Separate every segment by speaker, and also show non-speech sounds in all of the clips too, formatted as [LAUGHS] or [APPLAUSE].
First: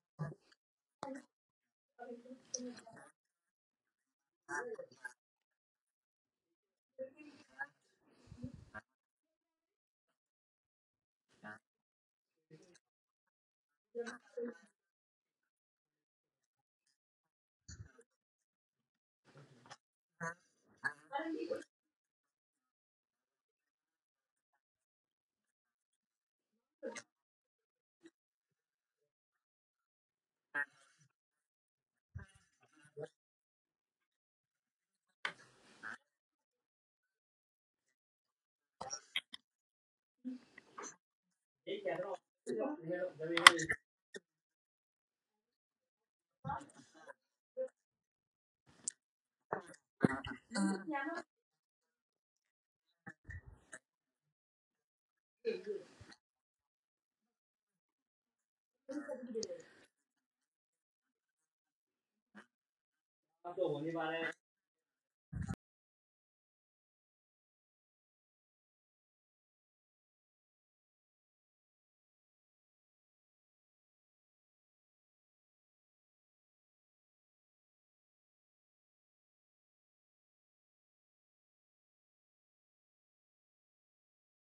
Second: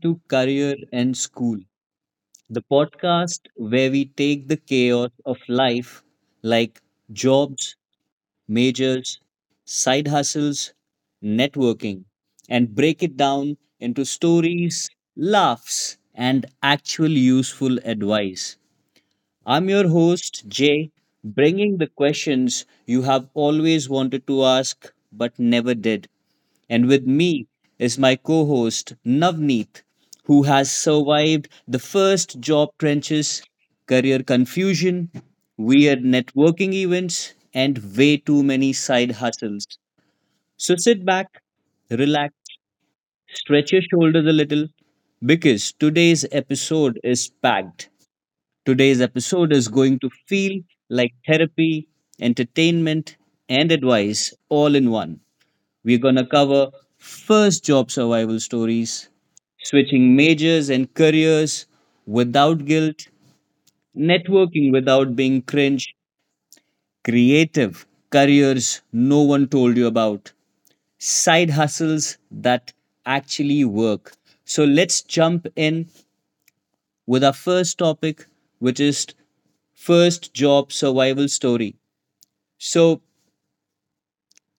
Speaker 1: to Career and School, the podcast where we take the chaos of life like jobs, majors, side hustles, networking, and break it down into stories, laughs, and actual useful advice. I'm your host, Jay, bringing the questions you have always wanted to ask but never did. And with me is my co host, Navneet, who has survived the first job trenches, career confusion, weird networking events, and way too many side hustles. So sit back, relax, stretch your shoulders a little, because today's episode is packed. Today's episode is going to feel like therapy, entertainment, and advice all in one. We're going to cover first job survival stories, switching majors and careers without guilt, networking without being cringe, creative careers no one told you about, side hustles that actually work. So let's jump in with our first topic, which is first job survival story. So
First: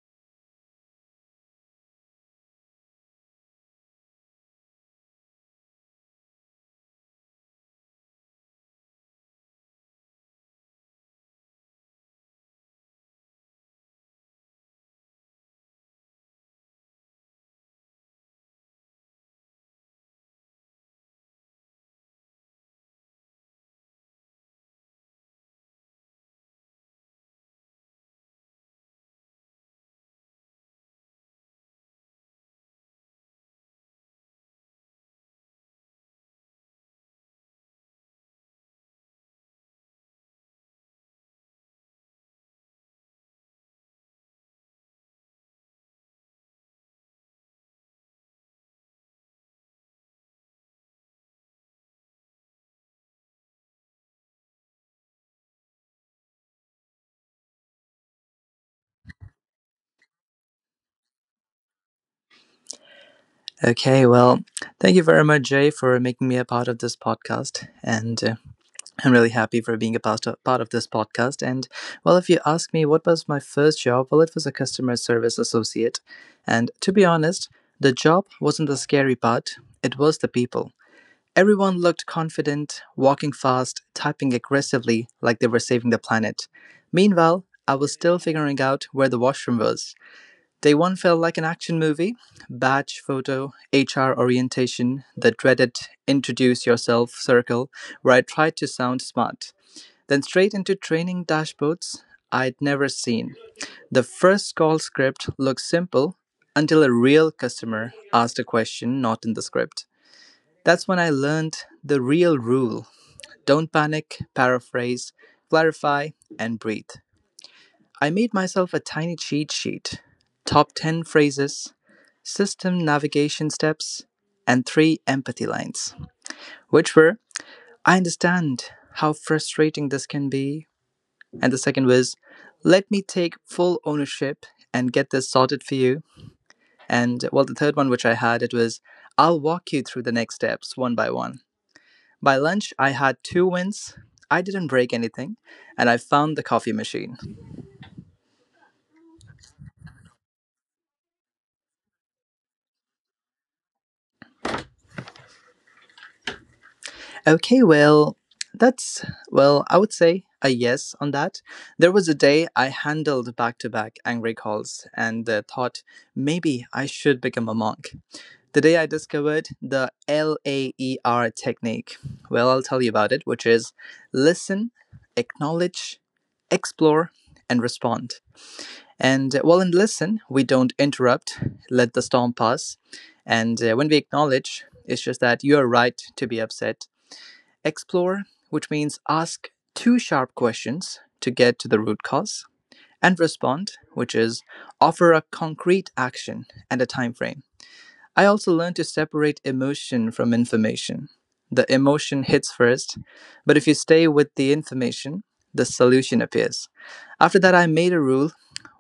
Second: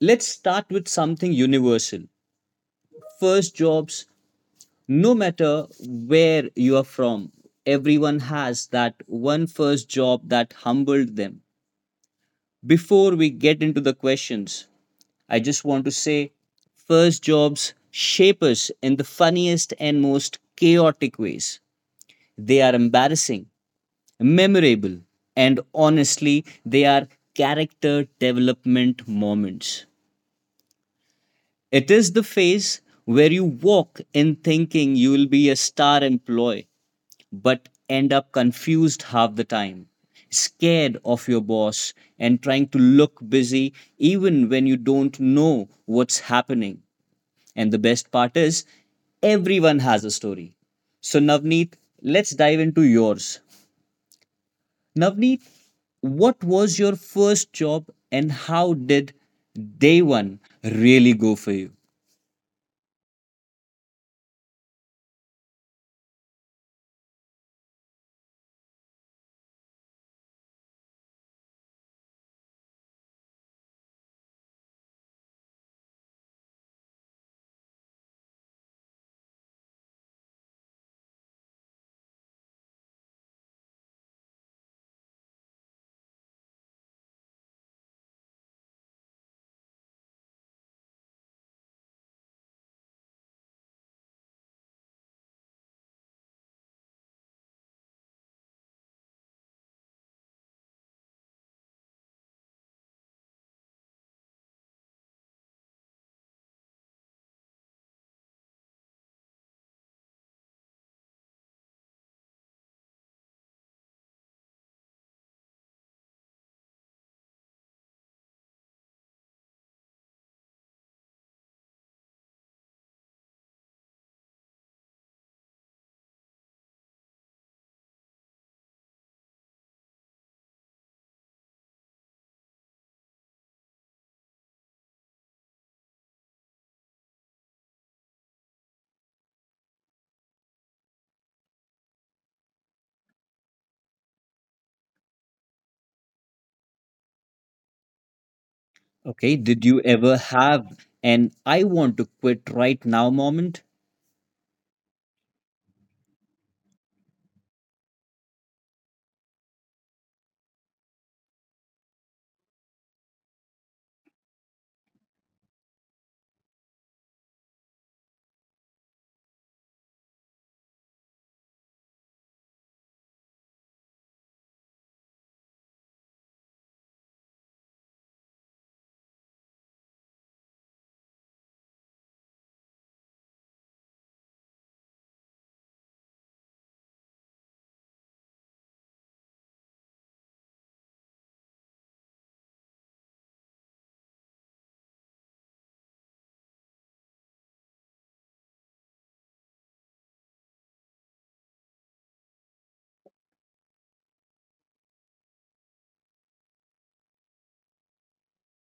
Speaker 1: let's start with something universal. First jobs, no matter where you are from, everyone has that one first job that humbled them. Before we get into the questions, I just want to say first jobs shape us in the funniest and most chaotic ways. They are embarrassing, memorable, and honestly, they are character development moments. It is the phase where you walk in thinking you will be a star employee but end up confused half the time, scared of your boss, and trying to look busy even when you don't know what's happening. And the best part is, everyone has a story. So, Navneet, let's dive into yours. Navneet, what was your first job and how did day one really go for you?
Speaker 2: Okay, well, thank you very much, Jay, for making me a part of this podcast. And I'm really happy for being a part of this podcast. And, well, if you ask me what was my first job, well, it was a customer service associate. And to be honest, the job wasn't the scary part, it was the people. Everyone looked confident, walking fast, typing aggressively like they were saving the planet. Meanwhile, I was still figuring out where the washroom was. Day one felt like an action movie. Badge photo, HR orientation, the dreaded introduce yourself circle where I tried to sound smart. Then straight into training dashboards I'd never seen. The first call script looked simple until a real customer asked a question not in the script. That's when I learned the real rule: don't panic, paraphrase, clarify, and breathe. I made myself a tiny cheat sheet: top 10 phrases, system navigation steps, and three empathy lines, which were: I understand how frustrating this can be. And the second was: let me take full ownership and get this sorted for you. And well, the third one which I had, it was: I'll walk you through the next steps one by one. By lunch, I had two wins. I didn't break anything, and I found the coffee machine.
Speaker 1: Okay, did you ever have an I want to quit right now moment?
Speaker 2: Okay, well, that's, well, I would say a yes on that. There was a day I handled back to back angry calls and thought maybe I should become a monk. The day I discovered the LAER technique, well, I'll tell you about it, which is: listen, acknowledge, explore, and respond. And well, in listen, we don't interrupt, let the storm pass. And when we acknowledge, it's just that you're right to be upset. Explore, which means ask two sharp questions to get to the root cause, and respond, which is offer a concrete action and a time frame. I also learned to separate emotion from information. The emotion hits first, but if you stay with the information, the solution appears. After that, I made a rule:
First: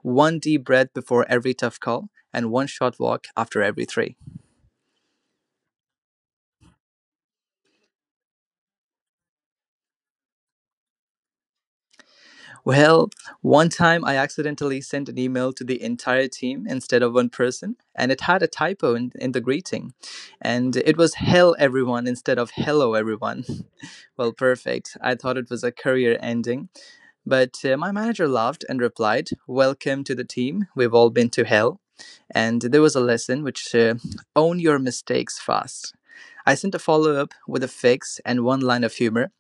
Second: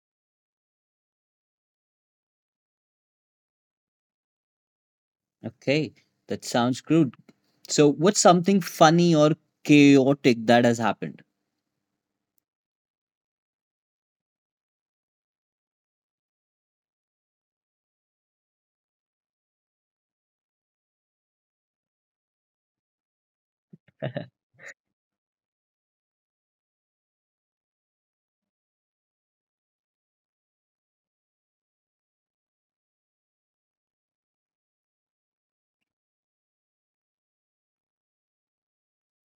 Speaker 2: one deep breath before every tough call and one short walk after every three.
Speaker 1: Okay, that sounds good. So, what's something funny or chaotic that has happened?
Speaker 2: Well, one time I accidentally sent an email to the entire team instead of one person, and it had a typo in the greeting. And it was hell everyone instead of hello everyone. [LAUGHS] Well, perfect. I thought it was a career ending. But my manager laughed and replied, "Welcome to the team. We've all been to hell." And there was a lesson which own your mistakes fast. I sent a follow up with a fix and one line of humor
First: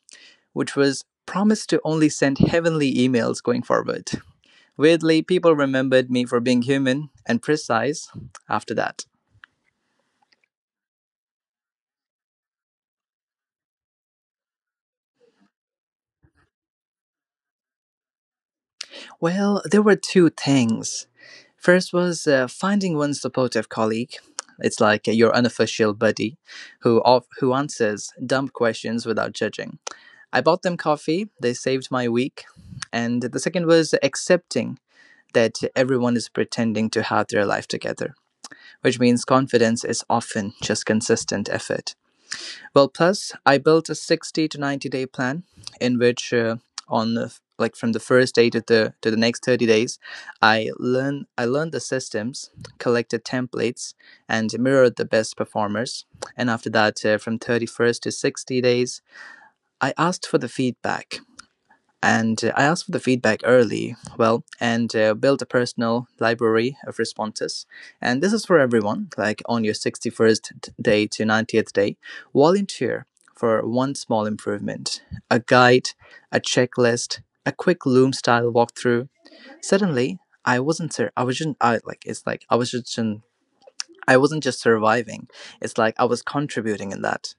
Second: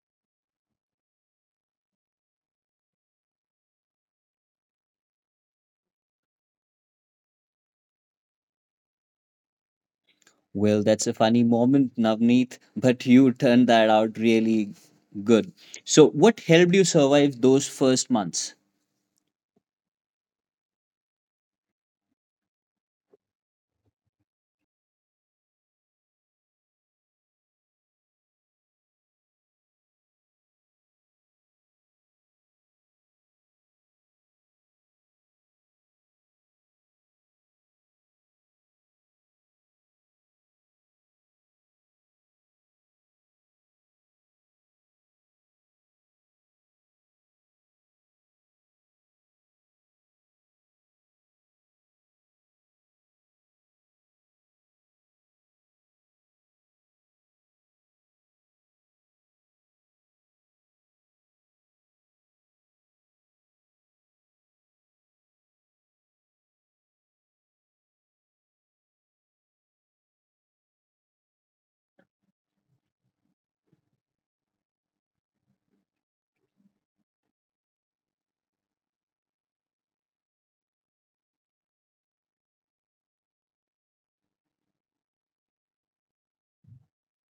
Speaker 2: which was: promised to only send heavenly emails going forward. Weirdly, people remembered me for being human and precise after that.
Speaker 1: Well, that's a funny moment, Navneet, [LAUGHS] but you turned that out really good. So, what helped you survive those first months?
Speaker 2: Well, there were two things. First was finding one supportive colleague. It's like your unofficial buddy who answers dumb questions without judging. I bought them coffee, they saved my week. And the second was accepting that everyone is pretending to have their life together, which means confidence is often just consistent effort. Well, plus, I built a 60 to 90 day plan in which on the, from the first day to the next 30 days, I learned the systems, collected templates, and mirrored the best performers. And after that, from 31st to 60 days, I asked for the feedback, and I asked for the feedback early, well, and built a personal library of responses. And this is for everyone, like on your 61st day to 90th day. Volunteer for one small improvement: a guide, a checklist, a quick Loom style walkthrough. Suddenly, I wasn't, sur- I was just, I, like, it's like, I was just, I wasn't just surviving. It's like I was contributing in that.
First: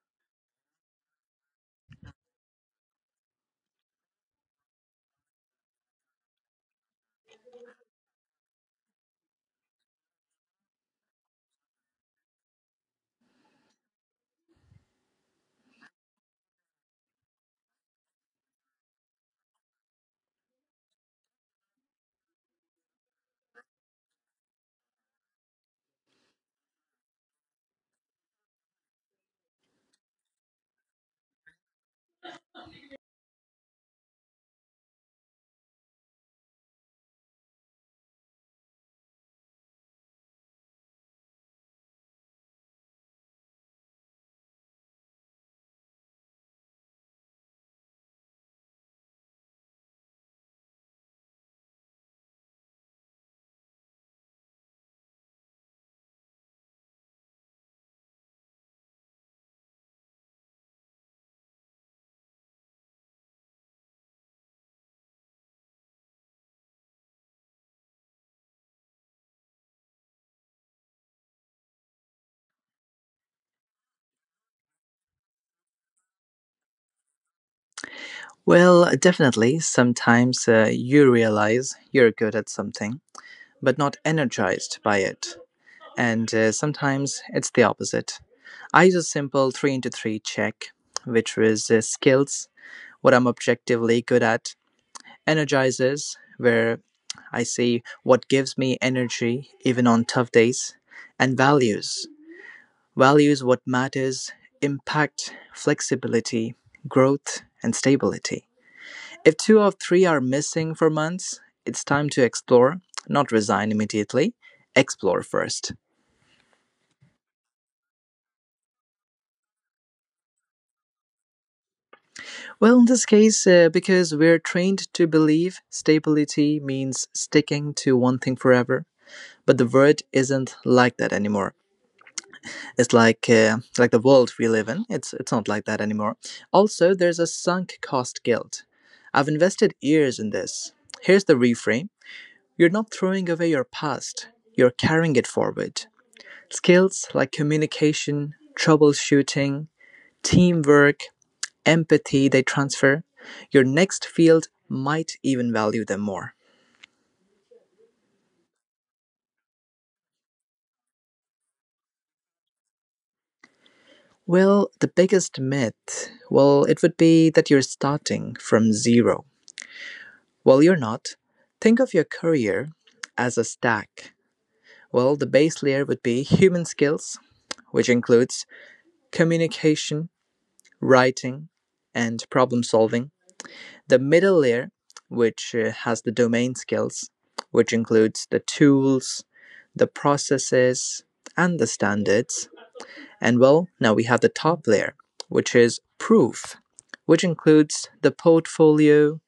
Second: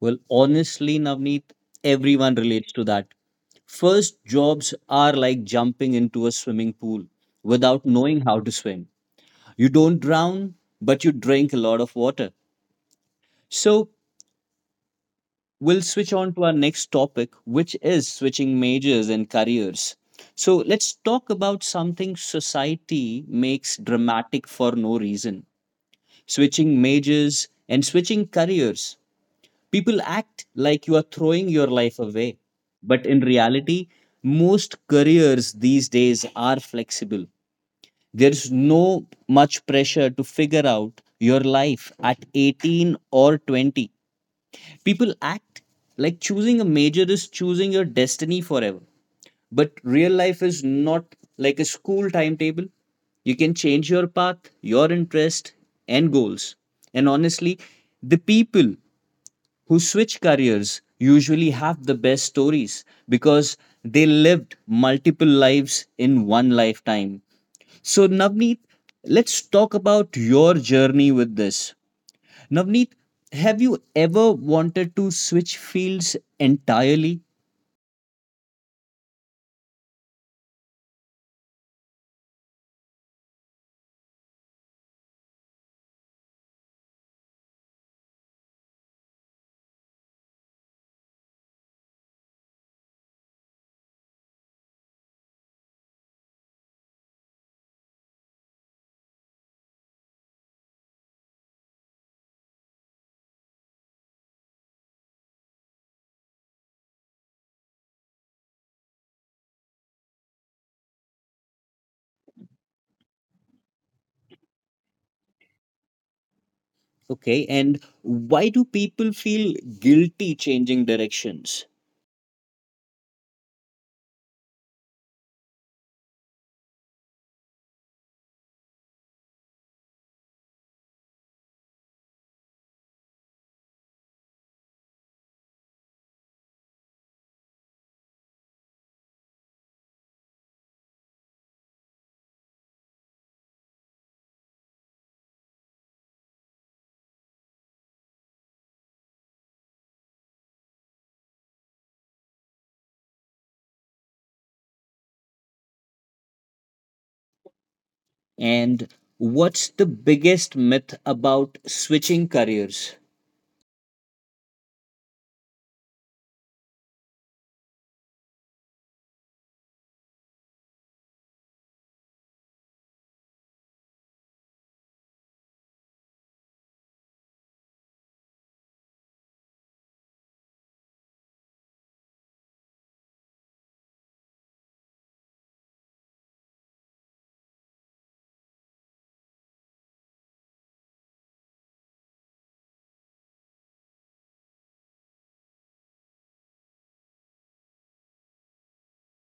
Speaker 1: Well, honestly, Navneet, everyone relates to that. First jobs are like jumping into a swimming pool without knowing how to swim. You don't drown, but you drink a lot of water. So, we'll switch on to our next topic, which is switching majors and careers. So let's talk about something society makes dramatic for no reason. Switching majors and switching careers. People act like you are throwing your life away. But in reality, most careers these days are flexible. There's no much pressure to figure out your life at 18 or 20. People act like choosing a major is choosing your destiny forever. But real life is not like a school timetable. You can change your path, your interest, and goals. And honestly, the people who switch careers usually have the best stories because they lived multiple lives in one lifetime. So, Navneet, let's talk about your journey with this. Navneet, have you ever wanted to switch fields entirely?
Speaker 2: Well, definitely. Sometimes you realize you're good at something but not energized by it. And sometimes it's the opposite. I use a simple three into three check, which is skills, what I'm objectively good at; energizes, where I see what gives me energy even on tough days; and values. Values: what matters, impact, flexibility, growth, and stability. If two or three are missing for months, it's time to explore, not resign immediately. Explore first.
Speaker 1: Okay, and why do people feel guilty changing directions?
Speaker 2: Well, in this case, because we're trained to believe stability means sticking to one thing forever, but the world isn't like that anymore. It's like the world we live in. It's not like that anymore. Also, there's a sunk cost guilt. I've invested years in this. Here's the reframe: you're not throwing away your past. You're carrying it forward. Skills like communication, troubleshooting, teamwork, empathy, they transfer. Your next field might even value them more.
Speaker 1: And what's the biggest myth about switching careers?
Speaker 2: Well, the biggest myth, well, it would be that you're starting from zero. Well, you're not. Think of your career as a stack. Well, the base layer would be human skills, which includes communication, writing, and problem solving. The middle layer, which has the domain skills, which includes the tools, the processes, and the standards. And well, now we have the top layer, which is proof, which includes the portfolio,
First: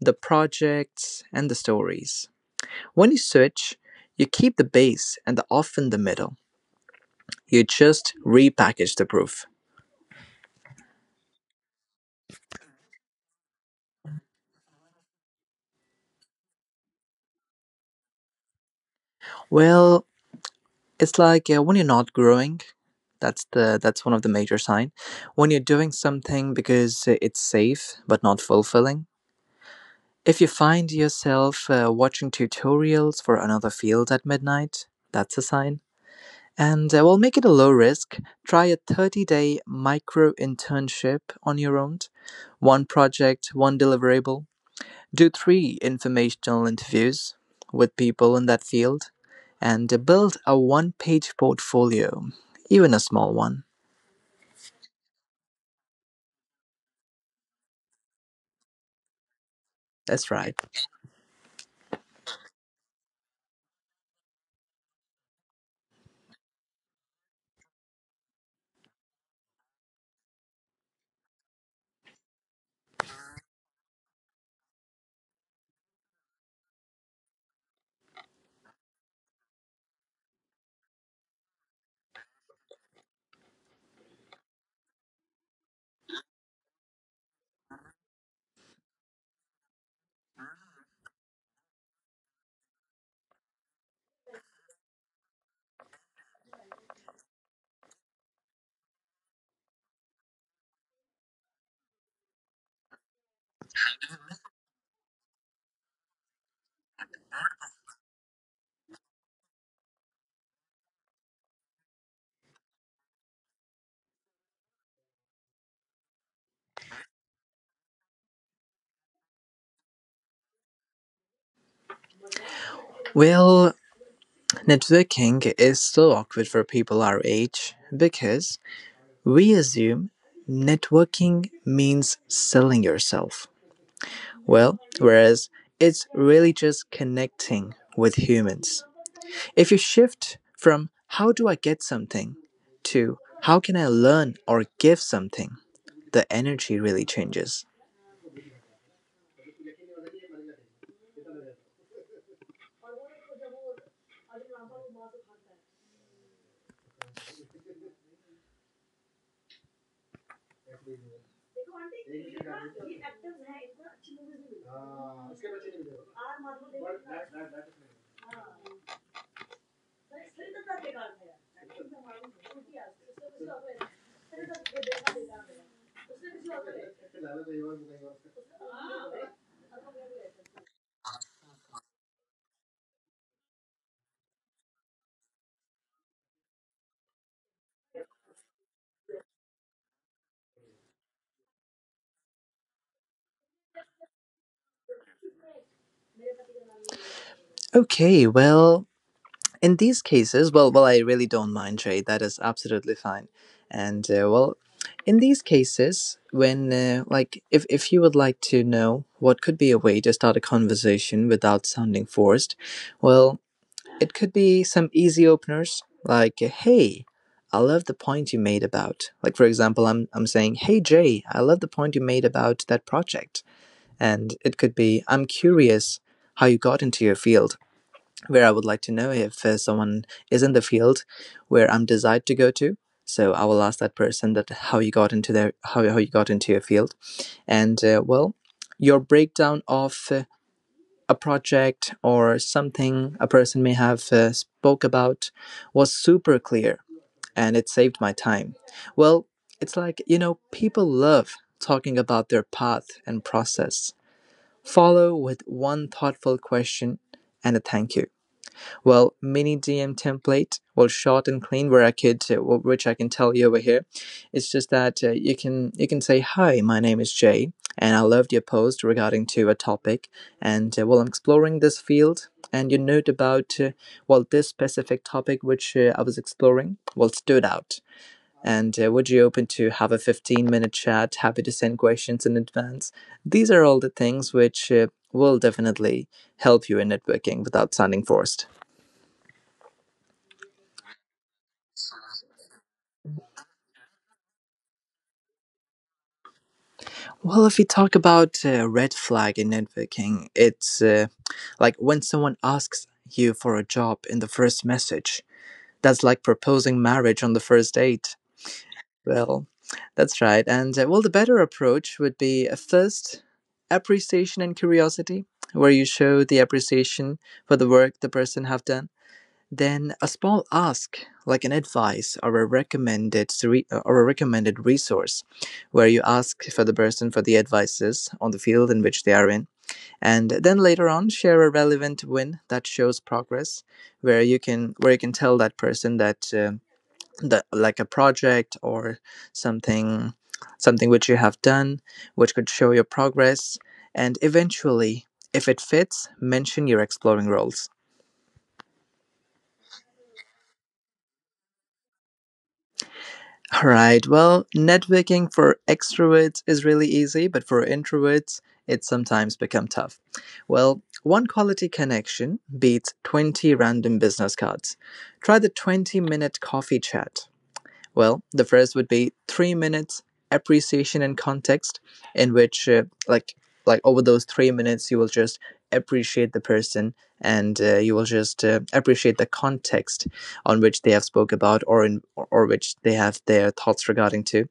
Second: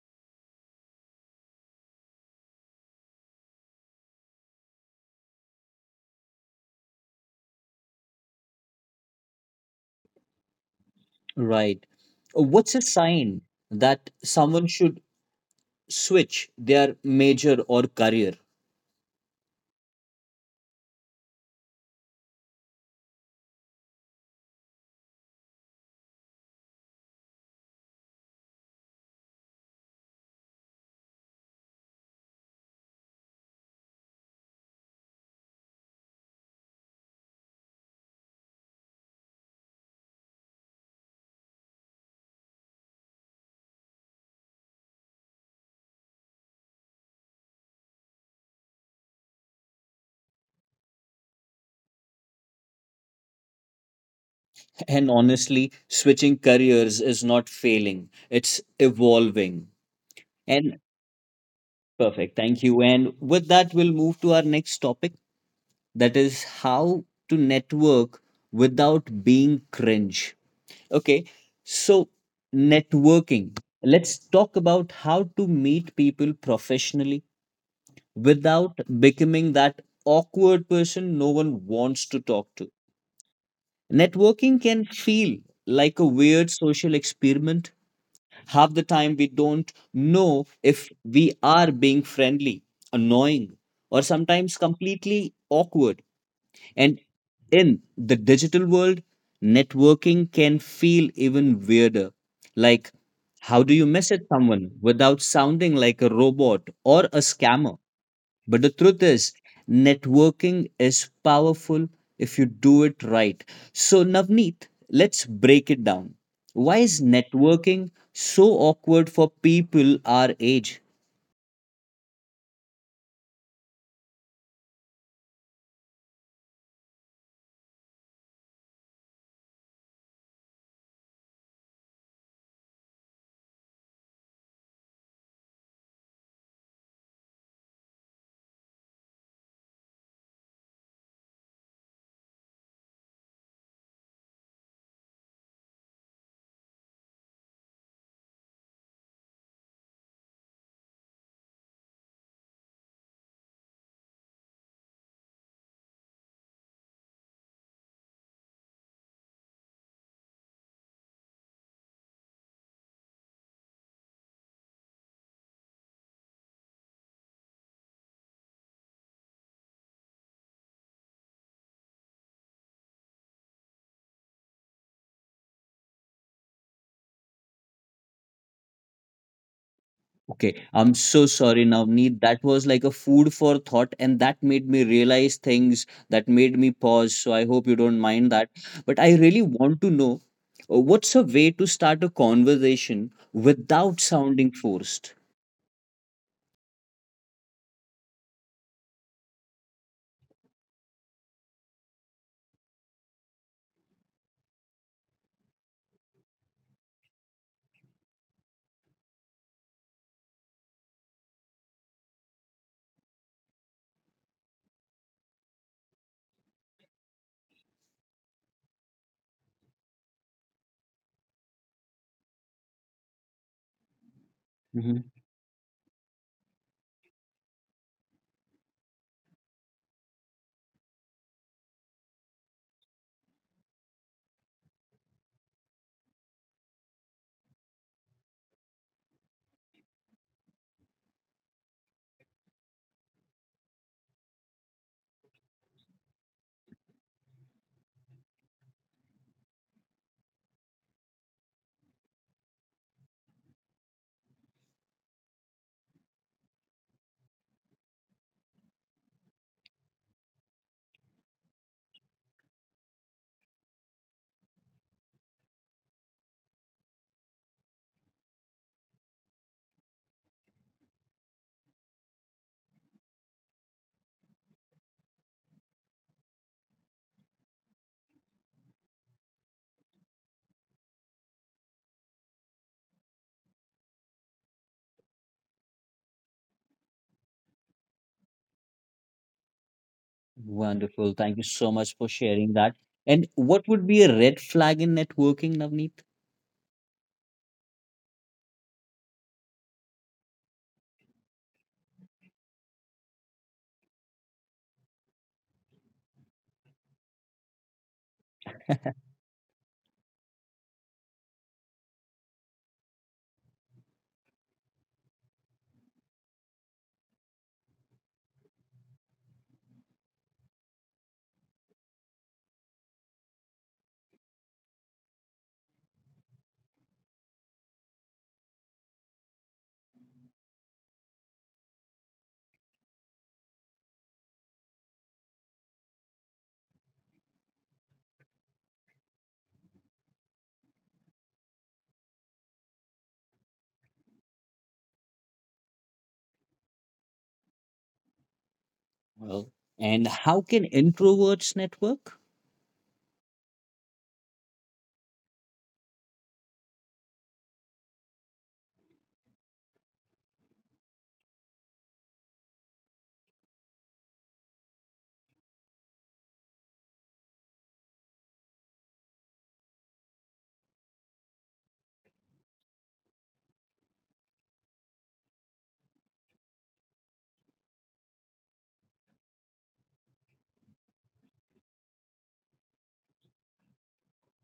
Speaker 2: the projects, and the stories. When you switch, you keep the base and the off in the middle. You just repackage the proof.
Speaker 1: Right. What's a sign that someone should switch their major or career?
Speaker 2: Well, it's like when you're not growing, that's one of the major sign. When you're doing something because it's safe but not fulfilling. If you find yourself watching tutorials for another field at midnight, that's a sign. And well, make it a low risk. Try a 30-day micro internship on your own. One project, one deliverable. Do three informational interviews with people in that field and build a one page portfolio, even a small one.
Speaker 1: And honestly, switching careers is not failing, it's evolving.
Speaker 2: That's right.
Speaker 1: And perfect. Thank you. And with that, we'll move to our next topic, that is how to network without being cringe. Okay. So, networking. Let's talk about how to meet people professionally without becoming that awkward person no one wants to talk to. Networking can feel like a weird social experiment. Half the time, we don't know if we are being friendly, annoying, or sometimes completely awkward. And in the digital world, networking can feel even weirder. Like, how do you message someone without sounding like a robot or a scammer? But the truth is, networking is powerful if you do it right. So, Navneet, let's break it down. Why is networking so awkward for people our age?
Speaker 2: Well, networking is so awkward for people our age because we assume networking means selling yourself. Well, whereas it's really just connecting with humans. If you shift from "how do I get something" to "how can I learn or give something," the energy really changes.
Speaker 1: Okay, I'm so sorry, Navneet. That was like a food for thought, and that made me realize things that made me pause. So, I hope you don't mind that. But I really want to know what's a way to start a conversation without sounding forced?
Speaker 2: Okay, well, in these cases, well, I really don't mind, Jay. That is absolutely fine. And well, in these cases when like if you would like to know what could be a way to start a conversation without sounding forced, well, it could be some easy openers like, "Hey, I love the point you made about," like for example, I'm saying, "Hey, Jay, I love the point you made about that project." And it could be, "I'm curious how you got into your field," where I would like to know if someone is in the field where I'm desired to go to. So I will ask that person that how you got into their, how you got into your field. And well, your breakdown of a project or something a person may have spoke about was super clear, and it saved my time. Well, it's like, you know, people love talking about their path and process. Follow with one thoughtful question and a thank you. Well, mini DM template, well, short and clean, where I could, well, which I can tell you over here, it's just that you can say, "Hi, my name is Jay, and I loved your post regarding to a topic." And well, "I'm exploring this field and you note about well, this specific topic which I was exploring, well, stood out." And "would you open to have a 15-minute chat? Happy to send questions in advance." These are all the things which will definitely help you in networking without sounding forced.
Speaker 1: Wonderful. Thank you so much for sharing that. And what would be a red flag in networking, Navneet?
Speaker 2: Well, if you talk about red flag in networking, it's like when someone asks you for a job in the first message. That's like proposing marriage on the first date. Well, that's right. And well, the better approach would be first, appreciation and curiosity, where you show the appreciation for the work the person have done, then a small ask, like an advice or a recommended resource, where you ask for the person for the advices on the field in which they are in, and then later on share a relevant win that shows progress, where you can tell that person that that like a project or something something which you have done, which could show your progress, and eventually, if it fits, mention your exploring roles.
Speaker 1: Well, and how can introverts network?
Speaker 2: All right. Well, networking for extroverts is really easy, but for introverts, it sometimes become tough. Well, one quality connection beats 20 random business cards. Try the 20-minute coffee chat. Well, the first would be 3 minutes appreciation and context, in which over those 3 minutes you will just appreciate the person and you will just appreciate the context on which they have spoke about or or which they have their thoughts regarding to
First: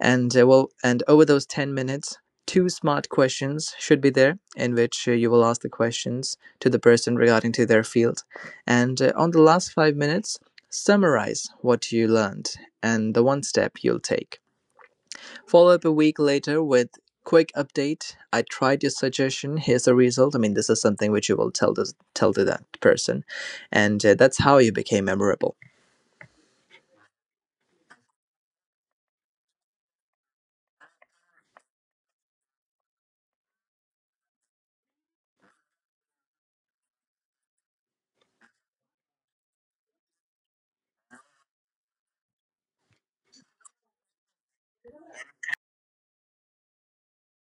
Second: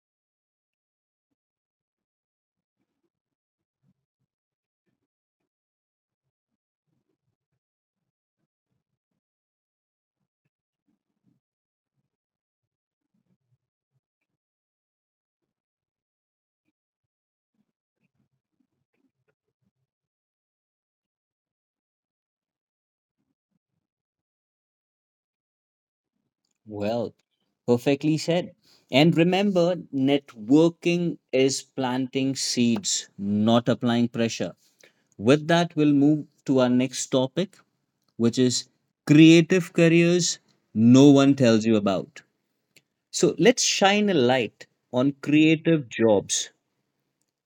Speaker 2: and and over those 10 minutes, two smart questions should be there in which you will ask the questions to the person regarding to their field. And On the last 5 minutes, summarize what you learned and the one step you'll take. Follow up a week later with quick update. I tried your suggestion. Here's the result. I mean, this is something which you will tell to that person. And That's how you became memorable.
Speaker 1: Well, perfectly said. And remember, networking is planting seeds, not applying pressure. With that, we'll move to our next topic, which is creative careers no one tells you about. So let's shine a light on creative jobs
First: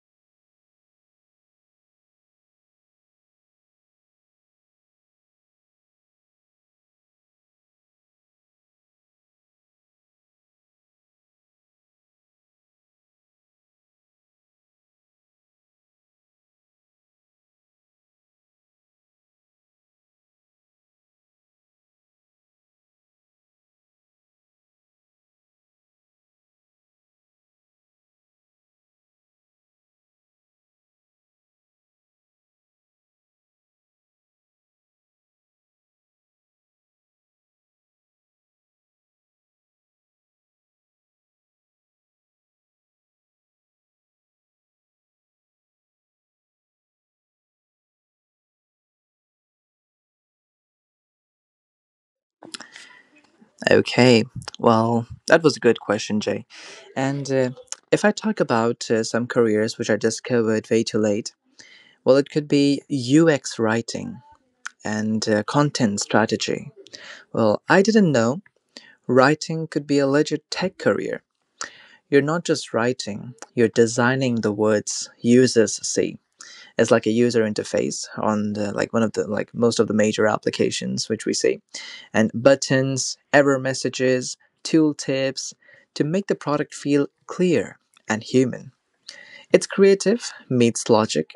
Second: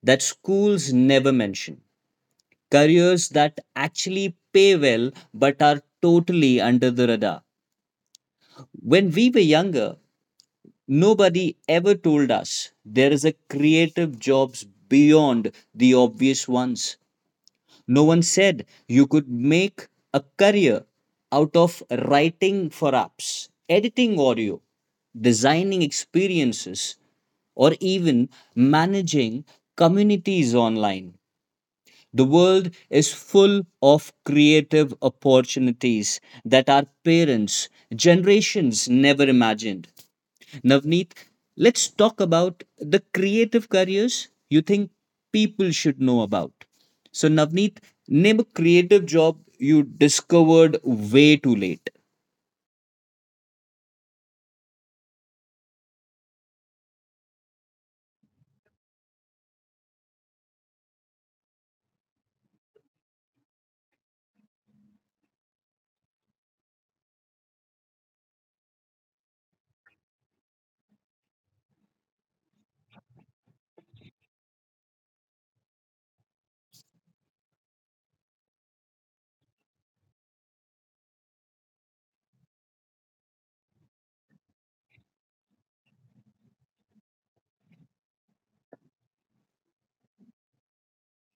Speaker 1: that schools never mention. Careers that actually pay well but are totally under the radar. When we were younger, nobody ever told us there is a creative jobs beyond the obvious ones. No one said you could make a career out of writing for apps, editing audio, designing experiences, or even managing communities online. The world is full of creative opportunities that our parents, generations never imagined. Navneet, let's talk about the creative careers you think people should know about. So, Navneet, name a creative job you discovered way too late.
Speaker 2: Okay, well, that was a good question, Jay. And If I talk about some careers which I discovered way too late, well, it could be UX writing and content strategy. Well, I didn't know writing could be a legit tech career. You're not just writing, you're designing the words users see. It's like a user interface on the, like one of the like most of the major applications which we see and buttons, error messages, tooltips to make the product feel clear and human. It's creative meets logic.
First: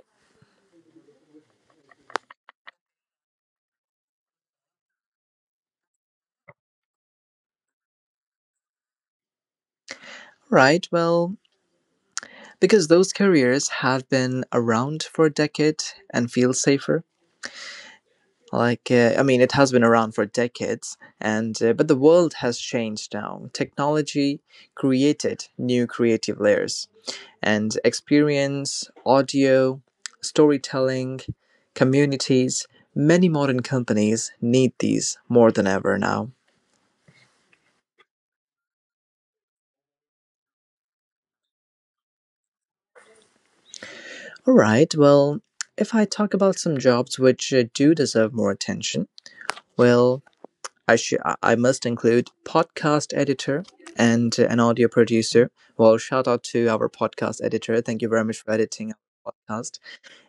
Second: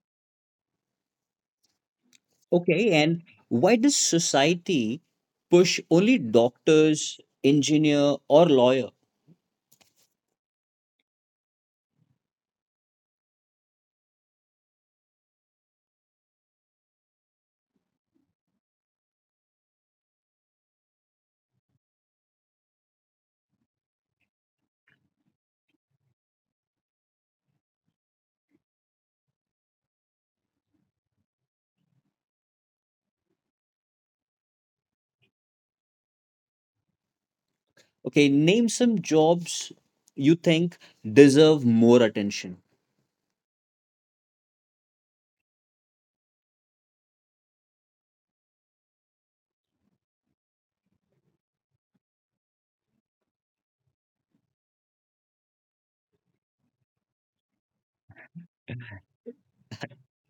Speaker 1: Okay, and why does society push only doctors, engineer, or lawyer?
Speaker 2: Right, well, because those careers have been around for a decade and feel safer. Like, I mean, it has been around for decades, and but the world has changed now. Technology created new creative layers and experience, audio, storytelling, communities. Many modern companies need these more than ever now.
Speaker 1: Okay, name some jobs you think deserve more attention.
Speaker 2: All right, well, if I talk about some jobs which do deserve more attention, well, I must include podcast editor and an audio producer. Well, shout out to our podcast editor. Thank you very much for editing our podcast.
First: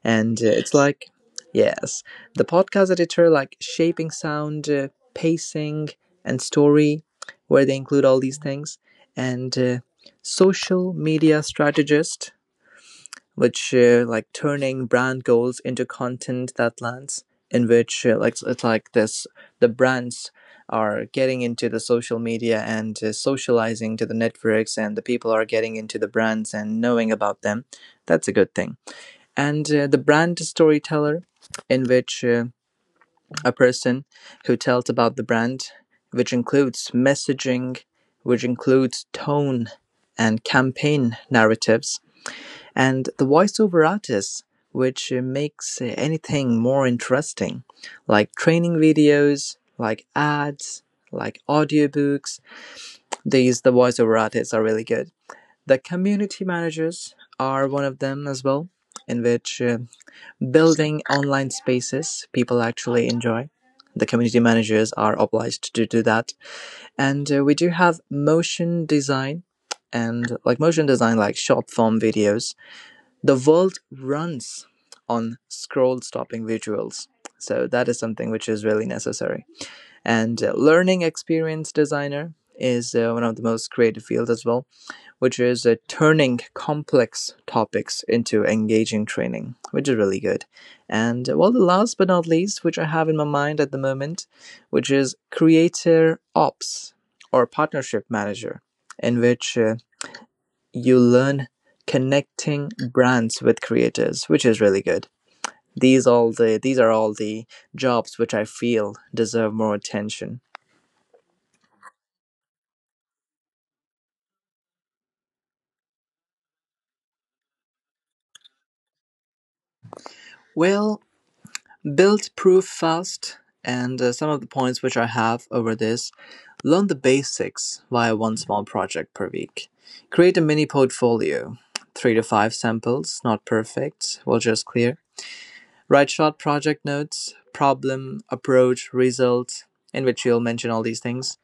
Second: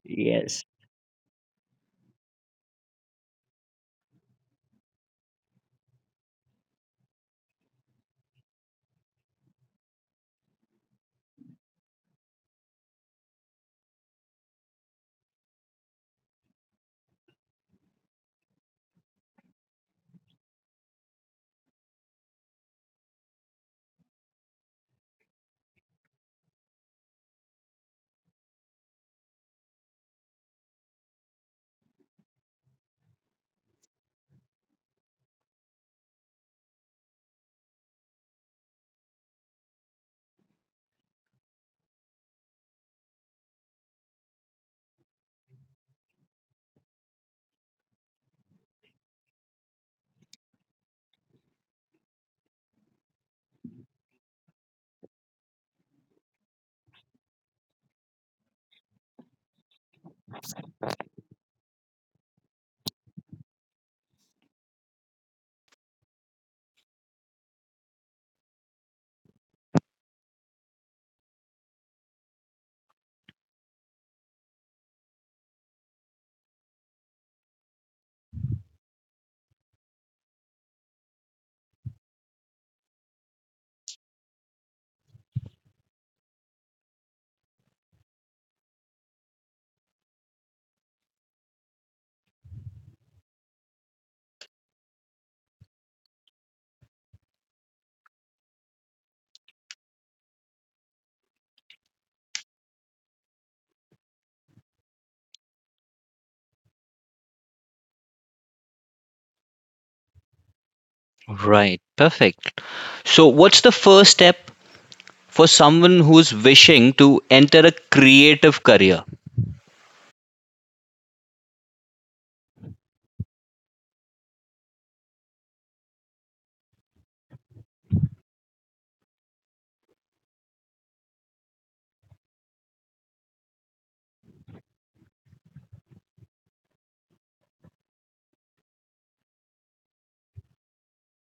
Speaker 2: And
Speaker 1: Yes.
Speaker 2: it's like yes the podcast editor like shaping sound pacing and story where they include all these things and social media strategist which like turning brand goals into content that lands in which like it's like this the brands are getting into the social media and socializing to the networks and the people are getting into the brands and knowing about them. That's a good thing. And the brand storyteller in which a person who tells about the brand which includes messaging which includes tone and campaign narratives and the voiceover artist which makes anything more interesting like training videos like ads like audiobooks. These the voiceover artists are really good. The community managers are one of them as well in which building online spaces people actually enjoy. The community managers are obliged to do that. And We do have motion design and like motion design, like short form videos. The world runs on scroll stopping visuals. So that is something which is really necessary. And Learning experience designer is one of the most creative fields as well, which is turning complex topics into engaging training, which is really good. The last but not least, which I have in my mind at the moment, which is Creator Ops or Partnership Manager, in which you learn connecting brands with creators, which is really good. These are all the jobs which I feel deserve more attention.
Speaker 1: Right. Perfect. So, what's the first step for someone who's wishing to enter a creative career?
Speaker 2: Well, build proof fast and some of the points which I have over this: learn the basics via one small project per week, create a mini portfolio, three to five samples, not perfect, we'll just clear, write short project notes, problem approach result, in which you'll mention all these things,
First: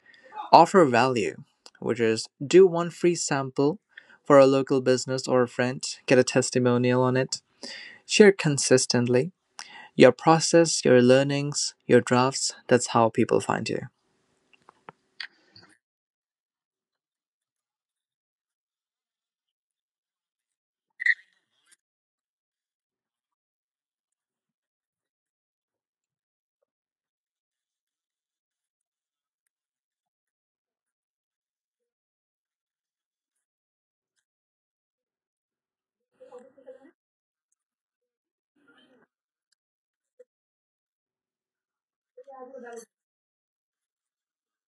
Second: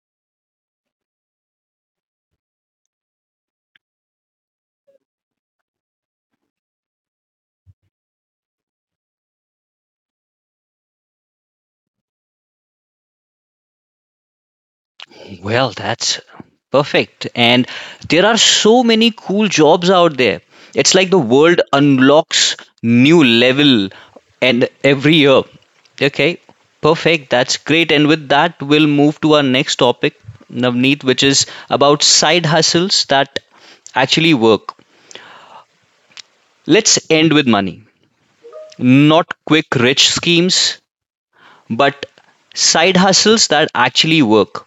Speaker 2: offer value, which is do one free sample for a local business or a friend, get a testimonial on it, share consistently your process, your learnings, your drafts. That's how people find you.
Speaker 1: Well, that's perfect. And there are so many cool jobs out there. It's like the world unlocks new level and every year. Okay, perfect. That's great. And with that, we'll move to our next topic, Navneet, which is about side hustles that actually work. Let's end with money. Not quick rich schemes, but side hustles that actually work.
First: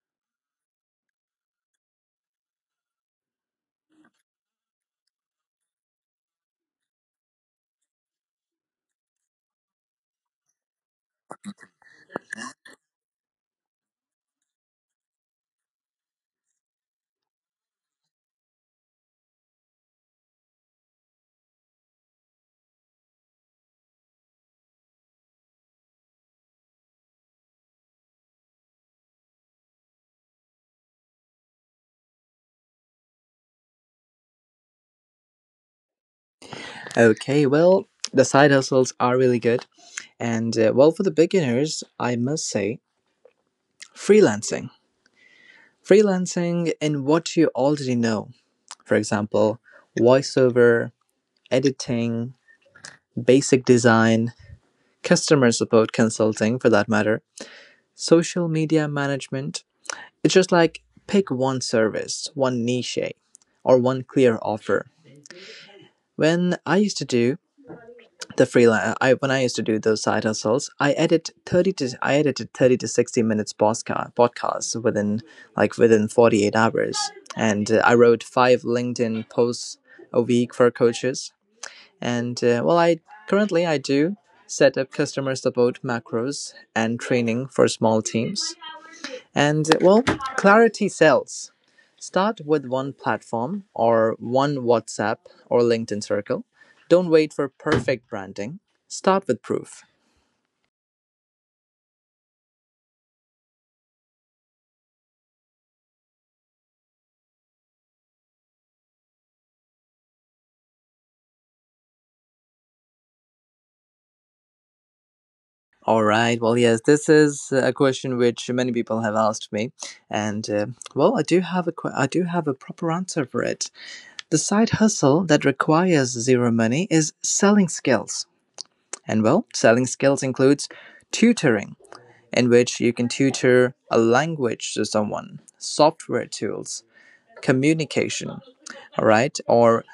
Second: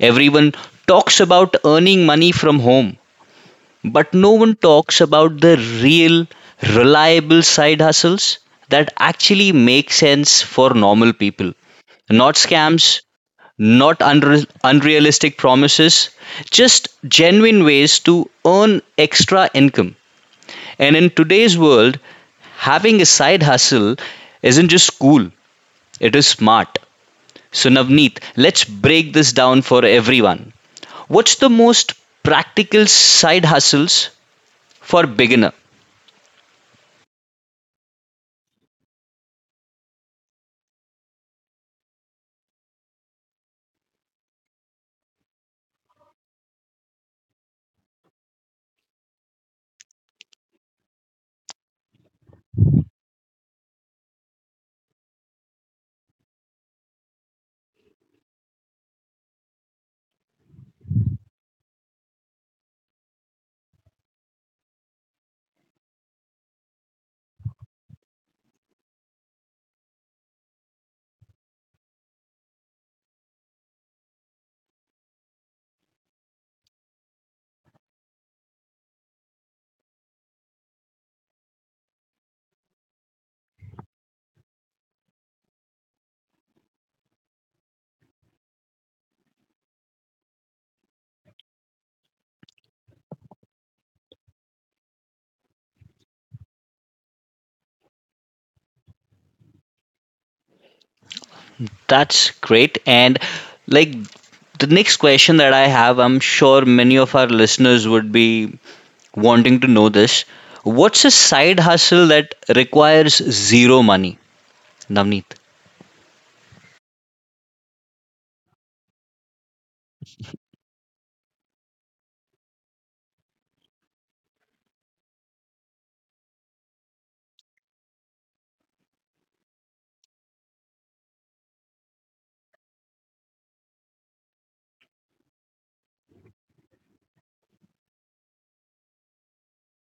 Speaker 1: Everyone talks about earning money from home, but no one talks about the real, reliable side hustles that actually make sense for normal people. Not scams, not unre- unrealistic promises, just genuine ways to earn extra income. And in today's world, having a side hustle isn't just cool, it is smart. So, Navneet, let's break this down for everyone. What's the most practical side hustles for beginner.
Speaker 2: Okay, well, the side hustles are really good. For the beginners, I must say freelancing. Freelancing in what you already know, for example, voiceover, editing, basic design, customer support consulting for that matter, social media management. It's just like pick one service, one niche, or one clear offer. When I used to do the freelance I when I used to do those side hustles, I edited 30 to 60 minutes podcasts within like within 48 hours, and I wrote five LinkedIn posts a week for coaches, and well I currently I do set up customer support macros and training for small teams. And well, clarity sells. Start with one platform or one WhatsApp or LinkedIn circle. Don't wait for perfect branding. Start with proof.
Speaker 1: That's great. And like the next question that I have, I'm sure many of our listeners would be wanting to know this. What's a side hustle that requires zero money, Navneet?
Speaker 2: All right. Well, yes, this is a question which many people have asked me, and well, I do have I do have a proper answer for it. The side hustle that requires zero money is selling skills, and well, selling skills includes tutoring, in which you can tutor a language to someone, software tools, communication, all right, or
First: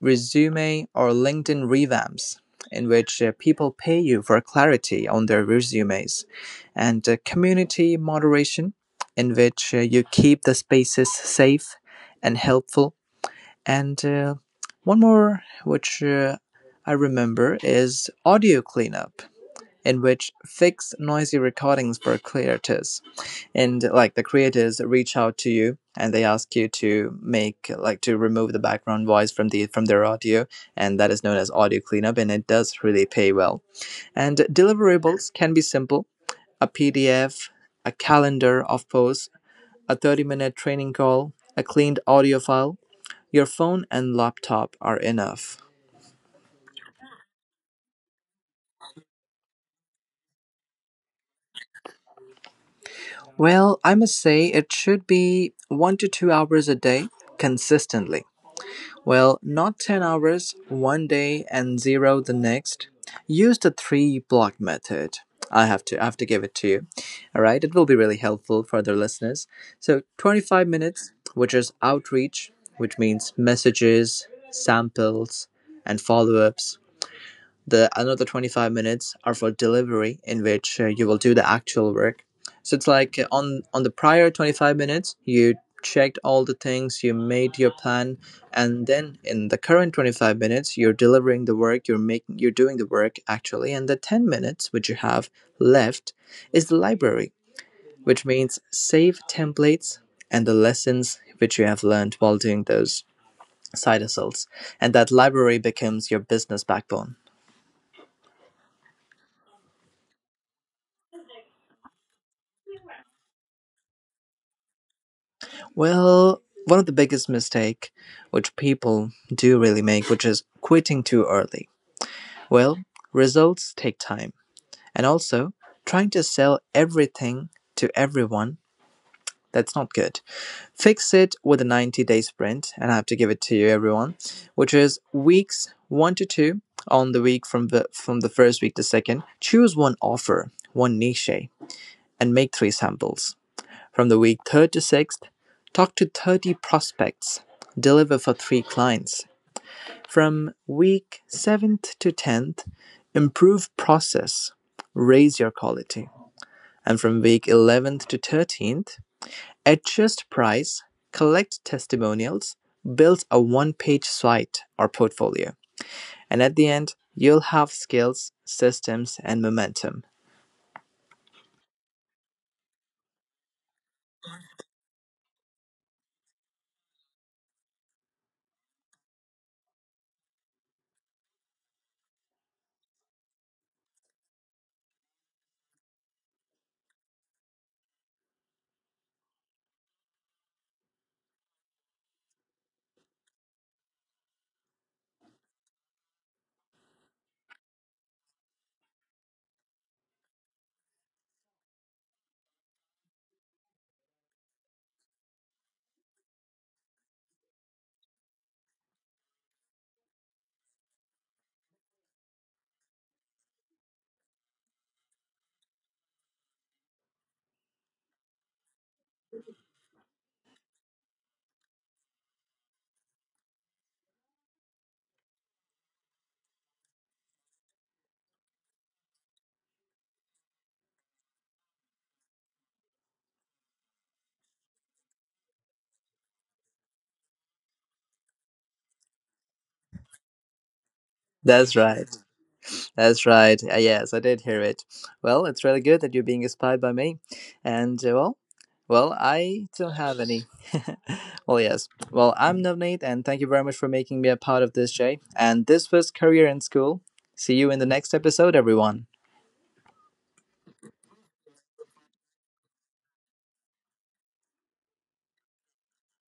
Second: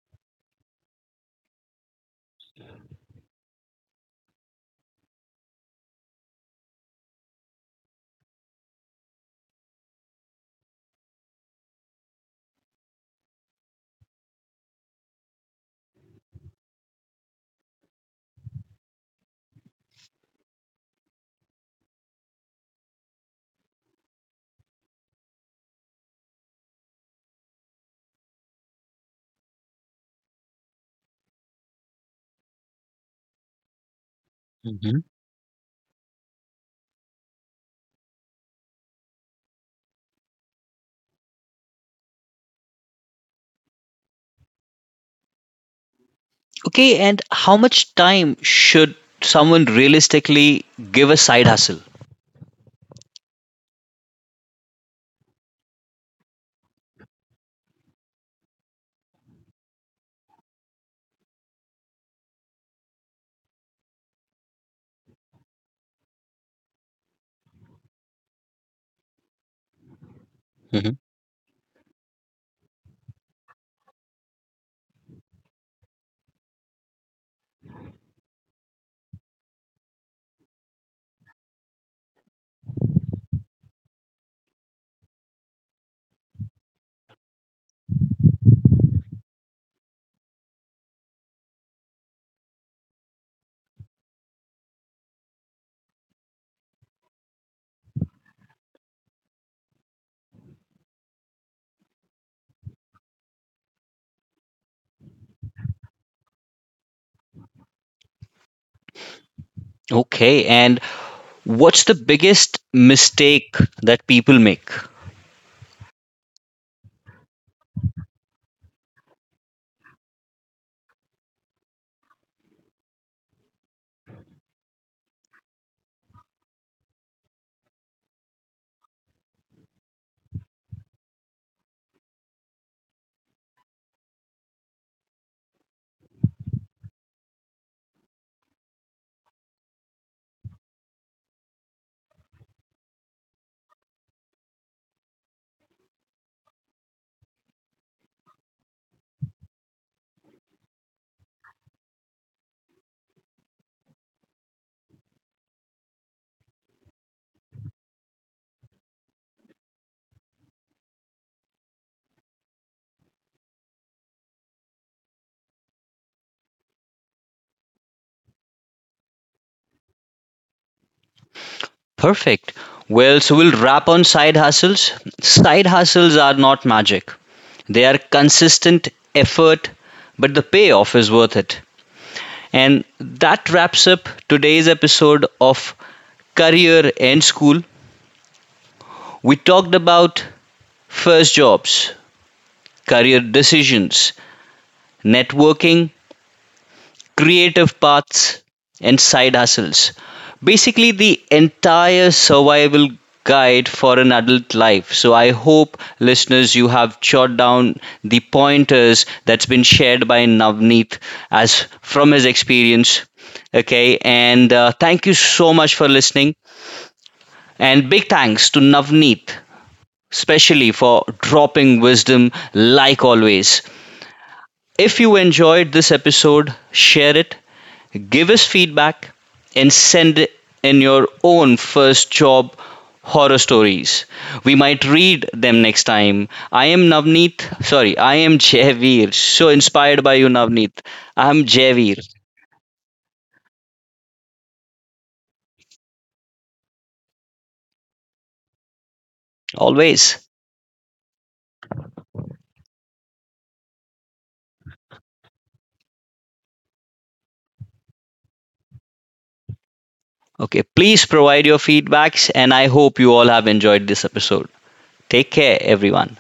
Speaker 2: resume or LinkedIn revamps, in which people pay you for clarity on their resumes, and community moderation, in which you keep the spaces safe and helpful. And One more, which I remember, is audio cleanup, in which fix noisy recordings for clear, and like the creators reach out to you and they ask you to make like to remove the background voice from their audio, and that is known as audio cleanup, and it does really pay well. And
Speaker 1: Mhm.
Speaker 2: deliverables can be simple: a PDF, a calendar of posts, a 30-minute training call, a cleaned audio file. Your phone and laptop are enough.
Speaker 1: Okay, and how much time should someone realistically give a side hustle?
Speaker 2: Well, I must say it should be 1 to 2 hours a day consistently. Well, not 10 hours one day and zero the next. Use the three block method. I have to give it to you. All right, it will be really helpful for the listeners. So 25
Speaker 1: Mhm.
Speaker 2: minutes, which is outreach, which means messages, samples, and follow-ups. The another 25 minutes are for delivery, in which you will do the actual work. So it's like on the prior 25 minutes, you checked all the things, you made your plan, and then in the current 25 minutes, you're delivering the work, you're doing the work actually, and the 10 minutes which you have left is the library, which means save templates and the lessons which you have learned while doing those side hustles, and that library becomes your business backbone.
Speaker 1: Okay, and what's the biggest mistake that people make?
Speaker 2: Well, one of the biggest mistake which people do really make, which is quitting too early. Well, results take time. And also, trying to sell everything to everyone, that's not good. Fix it with a 90-day sprint, and I have to give it to you everyone, which is weeks 1 to 2, on the week from the first week to second. Choose one offer, one niche, and make three samples. From the week third to sixth, talk to 30 prospects, deliver for three clients. From week seventh to 10th, improve process, raise your quality. And from week 11th to 13th, adjust price, collect testimonials, build a one page site or portfolio. And at the end, you'll have skills, systems, and momentum.
Speaker 1: Perfect. Well, so we'll wrap on side hustles. Side hustles are not magic, they are consistent effort, but the payoff is worth it. And that wraps up today's episode of Career and School. We talked about first jobs, career decisions, networking, creative paths, and side hustles. Basically, the entire survival guide for an adult life. So, I hope listeners, you have jotted down the pointers that's been shared by Navneet as from his experience. Okay, and thank you so much for listening. And big thanks to Navneet, especially for dropping wisdom like always. If you enjoyed this episode, share it, give us feedback, and send in your own first job horror stories. We might read them next time. I am Jaiveer. So inspired by you, Navneet. I am
Speaker 2: That's right.
Speaker 1: Jaiveer,
Speaker 2: That's right. Yes, I did hear it. Well, it's really good that you're being inspired by me. And uh, well, I don't have
Speaker 1: always.
Speaker 2: any. [LAUGHS] Well, yes. Well, I'm Navneet, and thank you very much for making me a part of this, Jay. And this was Career in School. See you in the next episode, everyone.
Speaker 1: Okay, please provide your feedbacks, and I hope you all have enjoyed this episode. Take care, everyone.